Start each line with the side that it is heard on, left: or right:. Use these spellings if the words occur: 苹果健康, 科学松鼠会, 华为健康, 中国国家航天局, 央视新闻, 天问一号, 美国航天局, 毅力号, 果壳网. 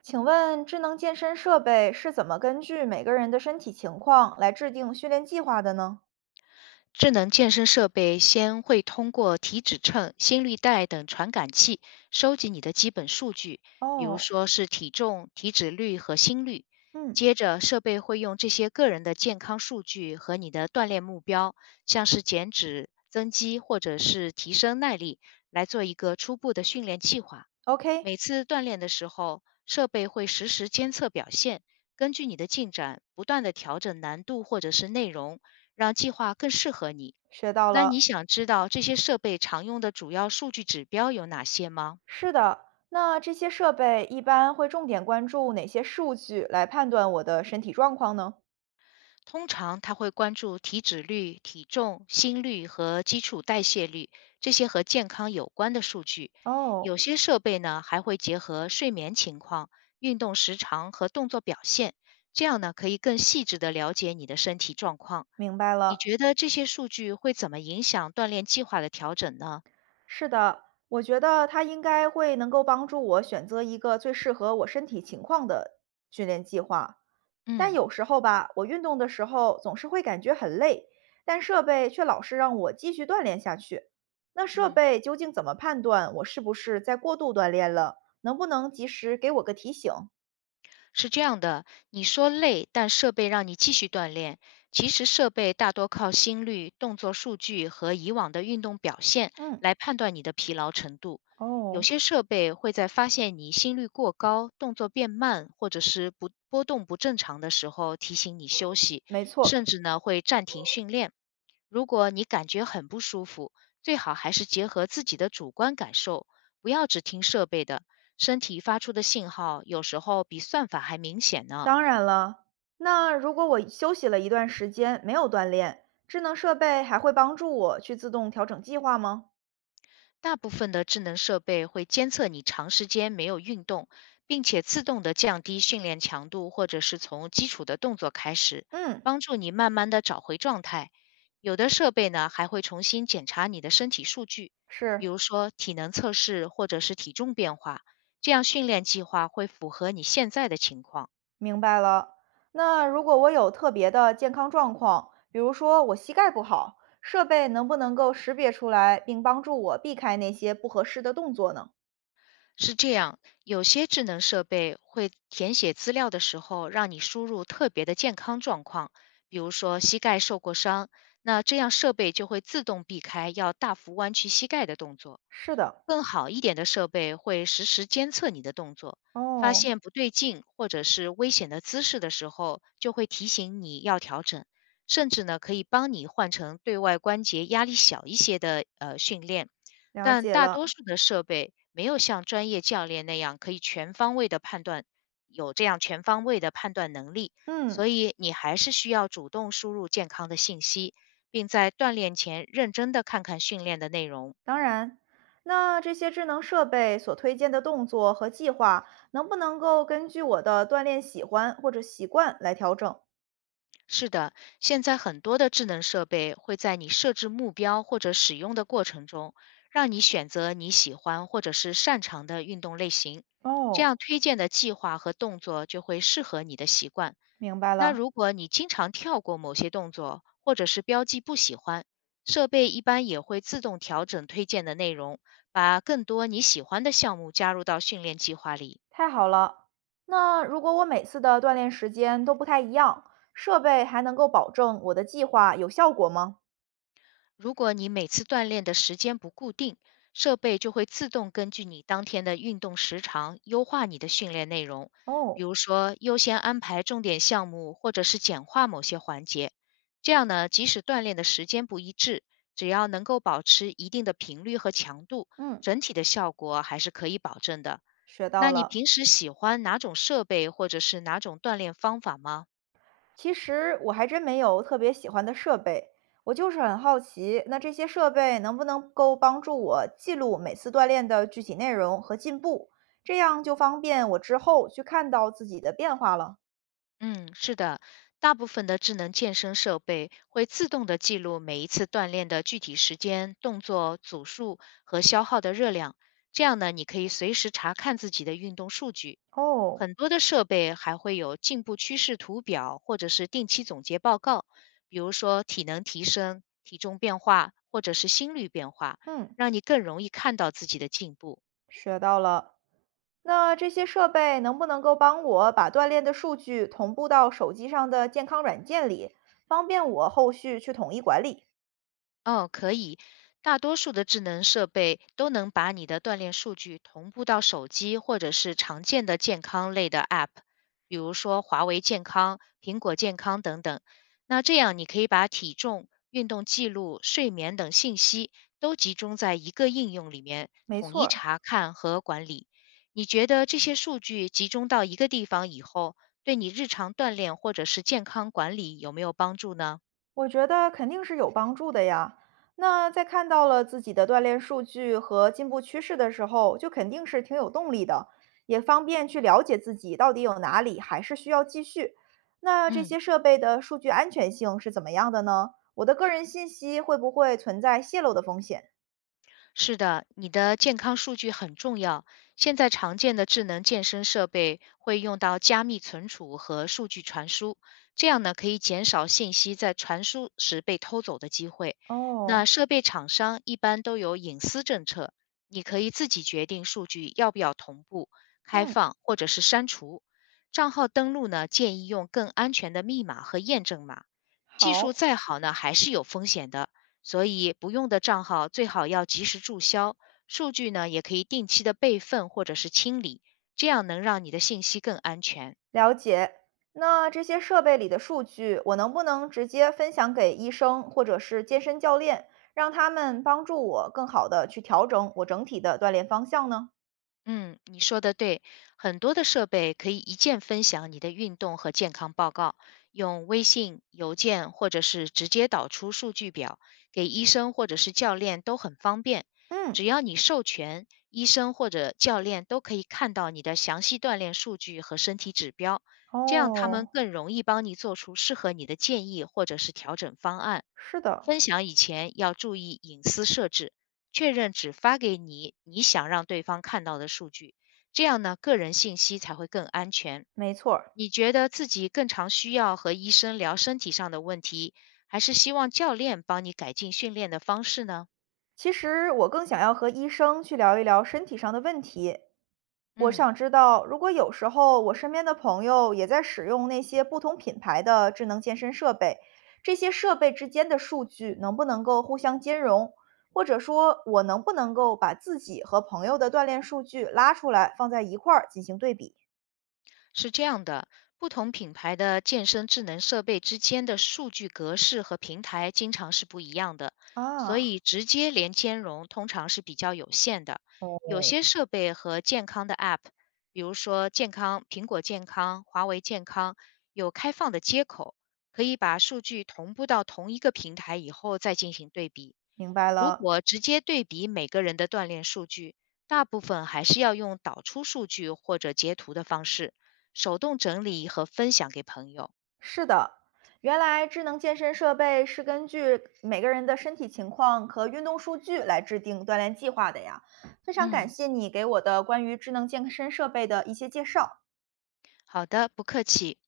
right: 请问智能健身设备是怎么根据每个人的身体情况来制定训练计划的呢？
left: 智能健身设备先会通过体脂秤、心率带等传感器收集你的基本数据，比如
right: 哦，
left: 说是体重、体脂率和心率。
right: 嗯
left: 接着，设备会用这些个人的健康数据和你的锻炼目标，像是减脂、增肌或者是提升耐力，来做一个初步的训练计划。
right: ，OK，
left: 每次锻炼的时候，设备会实时监测表现，根据你的进展不断的调整难度或者是内容，让计划更适合你。
right: 学到
left: 那你
right: 了。
left: 想知道这些设备常用的主要数据指标有哪些吗？
right: 是的，那这些设备一般会重点关注哪些数据来判断我的身体状况呢？
left: 通常他会关注体脂率、体重、心率和基础代谢率这些和健康有关的数据。有
right: 哦，
left: 些设备呢还会结合睡眠情况、运动时长和动作表现，这样呢可以更细致地了解你的身体状况。
right: 明白
left: 你
right: 了。
left: 觉得这些数据会怎么影响锻炼计划的调整呢？
right: 是的，我觉得它应该会能够帮助我选择一个最适合我身体情况的训练计划。但
left: 嗯
right: 有时候吧，我运动的时候总是会感觉很累，但设备却老是让我继续锻炼下去。那设
left: 嗯。
right: 备究竟怎么判断我是不是在过度锻炼了？能不能及时给我个提醒？
left: 是这样的，你说累，但设备让你继续锻炼。其实设备大多靠心率、动作数据和以往的运动表现
right: 嗯，
left: 来判断你的疲劳程度。有
right: 哦，
left: 些设备会在发现你心率过高、动作变慢，或者是不波动不正常的时候提醒你休息，
right: 没
left: 甚
right: 错，
left: 至呢会暂停训练。如果你感觉很不舒服，最好还是结合自己的主观感受，不要只听设备的。身体发出的信号有时候比算法还明显呢。
right: 当然了。那如果我休息了一段时间没有锻炼，智能设备还会帮助我去自动调整计划吗？
left: 大部分的智能设备会监测你长时间没有运动，并且自动的降低训练强度，或者是从基础的动作开始，
right: 嗯，
left: 帮助你慢慢的找回状态。有的设备呢还会重新检查你的身体数据，比
right: 是。
left: 如说体能测试或者是体重变化，这样训练计划会符合你现在的情况。
right: 明白了。那如果我有特别的健康状况，比如说我膝盖不好，设备能不能够识别出来，并帮助我避开那些不合适的动作呢？
left: 是这样，有些智能设备会填写资料的时候让你输入特别的健康状况，比如说膝盖受过伤，那这样设备就会自动避开要大幅弯曲膝盖的动作。
right: 是的，
left: 更好一点的设备会实时监测你的动作，发
right: 哦，
left: 现不对劲或者是危险的姿势的时候，就会提醒你要调整，甚至呢可以帮你换成对外关节压力小一些的训练。
right: 了
left: 但
right: 解
left: 大多
right: 了。
left: 数的设备没有像专业教练那样可以全方位的判断，有这样全方位的判断能力，
right: 嗯，
left: 所以你还是需要主动输入健康的信息，并在锻炼前认真的看看训练的内容。
right: 当然。那这些智能设备所推荐的动作和计划，能不能够根据我的锻炼喜欢或者习惯来调整？
left: 是的，现在很多的智能设备会在你设置目标或者使用的过程中，让你选择你喜欢或者是擅长的运动类型，这
right: 哦，
left: 样推荐的计划和动作就会适合你的习惯。
right: 明白
left: 那
right: 了。
left: 如果你经常跳过某些动作，或者是标记不喜欢，设备一般也会自动调整推荐的内容，把更多你喜欢的项目加入到训练计划里。
right: 太好了。那如果我每次的锻炼时间都不太一样，设备还能够保证我的计划有效果吗？
left: 如果你每次锻炼的时间不固定，设备就会自动根据你当天的运动时长优化你的训练内容，比
right: 哦，
left: 如说优先安排重点项目，或者是简化某些环节。这样呢，即使锻炼的时间不一致，只要能够保持一定的频率和强度，
right: 嗯，
left: 整体的效果还是可以保证的。
right: 学到
left: 那你
right: 了。
left: 平时喜欢哪种设备或者是哪种锻炼方法吗？
right: 其实我还真没有特别喜欢的设备，我就是很好奇，那这些设备能不能够帮助我记录每次锻炼的具体内容和进步，这样就方便我之后去看到自己的变化了。
left: 嗯，是的，大部分的智能健身设备会自动的记录每一次锻炼的具体时间、动作组数和消耗的热量，这样呢，你可以随时查看自己的运动数据。
right: 哦，
left: 很多的设备还会有进步趋势图表，或者是定期总结报告，比如说体能提升、体重变化，或者是心率变化，
right: 嗯，
left: 让你更容易看到自己的进步。
right: 学到了。那这些设备能不能够帮我把锻炼的数据同步到手机上的健康软件里，方便我后续去统一管理？
left: 哦，可以。大多数的智能设备都能把你的锻炼数据同步到手机或者是常见的健康类的 App，比如说华为健康、苹果健康等等。那这样你可以把体重、运动记录、睡眠等信息都集中在一个应用里面，
right: 没
left: 统
right: 错
left: 一
right: 儿，
left: 查看和管理。你觉得这些数据集中到一个地方以后，对你日常锻炼或者是健康管理有没有帮助呢？
right: 我觉得肯定是有帮助的呀。那在看到了自己的锻炼数据和进步趋势的时候，就肯定是挺有动力的，也方便去了解自己到底有哪里还是需要继续。那这
left: 嗯。
right: 些设备的数据安全性是怎么样的呢？我的个人信息会不会存在泄露的风险？
left: 是的，你的健康数据很重要。现在常见的智能健身设备会用到加密存储和数据传输，这样呢可以减少信息在传输时被偷走的机会。
right: 哦，
left: 那设备厂商一般都有隐私政策，你可以自己决定数据要不要同步、开
right: 嗯。
left: 放或者是删除。账号登录呢，建议用更安全的密码和验证码。技术
right: 好，
left: 再好呢，还是有风险的。所以不用的账号最好要及时注销，数据呢也可以定期的备份或者是清理，这样能让你的信息更安全。
right: 了解。那这些设备里的数据，我能不能直接分享给医生或者是健身教练，让他们帮助我更好的去调整我整体的锻炼方向呢？
left: 嗯，你说的对，很多的设备可以一键分享你的运动和健康报告，用微信、邮件或者是直接导出数据表，给医生或者是教练都很方便。只
right: 嗯，
left: 要你授权，医生或者教练都可以看到你的详细锻炼数据和身体指标，这样他
right: 哦，
left: 们更容易帮你做出适合你的建议或者是调整方案。
right: 是的，
left: 分享以前要注意隐私设置，确认只发给你你想让对方看到的数据，这样呢，个人信息才会更安全。
right: 没错儿。
left: 你觉得自己更常需要和医生聊身体上的问题，还是希望教练帮你改进训练的方式呢？
right: 其实我更想要和医生去聊一聊身体上的问题，我
left: 嗯。
right: 想知道，如果有时候我身边的朋友也在使用那些不同品牌的智能健身设备，这些设备之间的数据能不能够互相兼容？或者说，我能不能够把自己和朋友的锻炼数据拉出来，放在一块儿进行对比？
left: 是这样的，不同品牌的健身智能设备之间的数据格式和平台经常是不一样的，所
right: 啊，
left: 以直接连兼容通常是比较有限的。有
right: 哦，
left: 些设备和健康的 App，比如说健康苹果健康、华为健康，有开放的接口，可以把数据同步到同一个平台以后再进行对比。
right: 明白
left: 如
right: 了。
left: 果直接对比每个人的锻炼数据，大部分还是要用导出数据或者截图的方式。手动整理和分享给朋友。
right: 是的，原来智能健身设备是根据每个人的身体情况和运动数据来制定锻炼计划的呀。非常感
left: 嗯，
right: 谢你给我的关于智能健身设备的一些介绍。
left: 好的，不客气。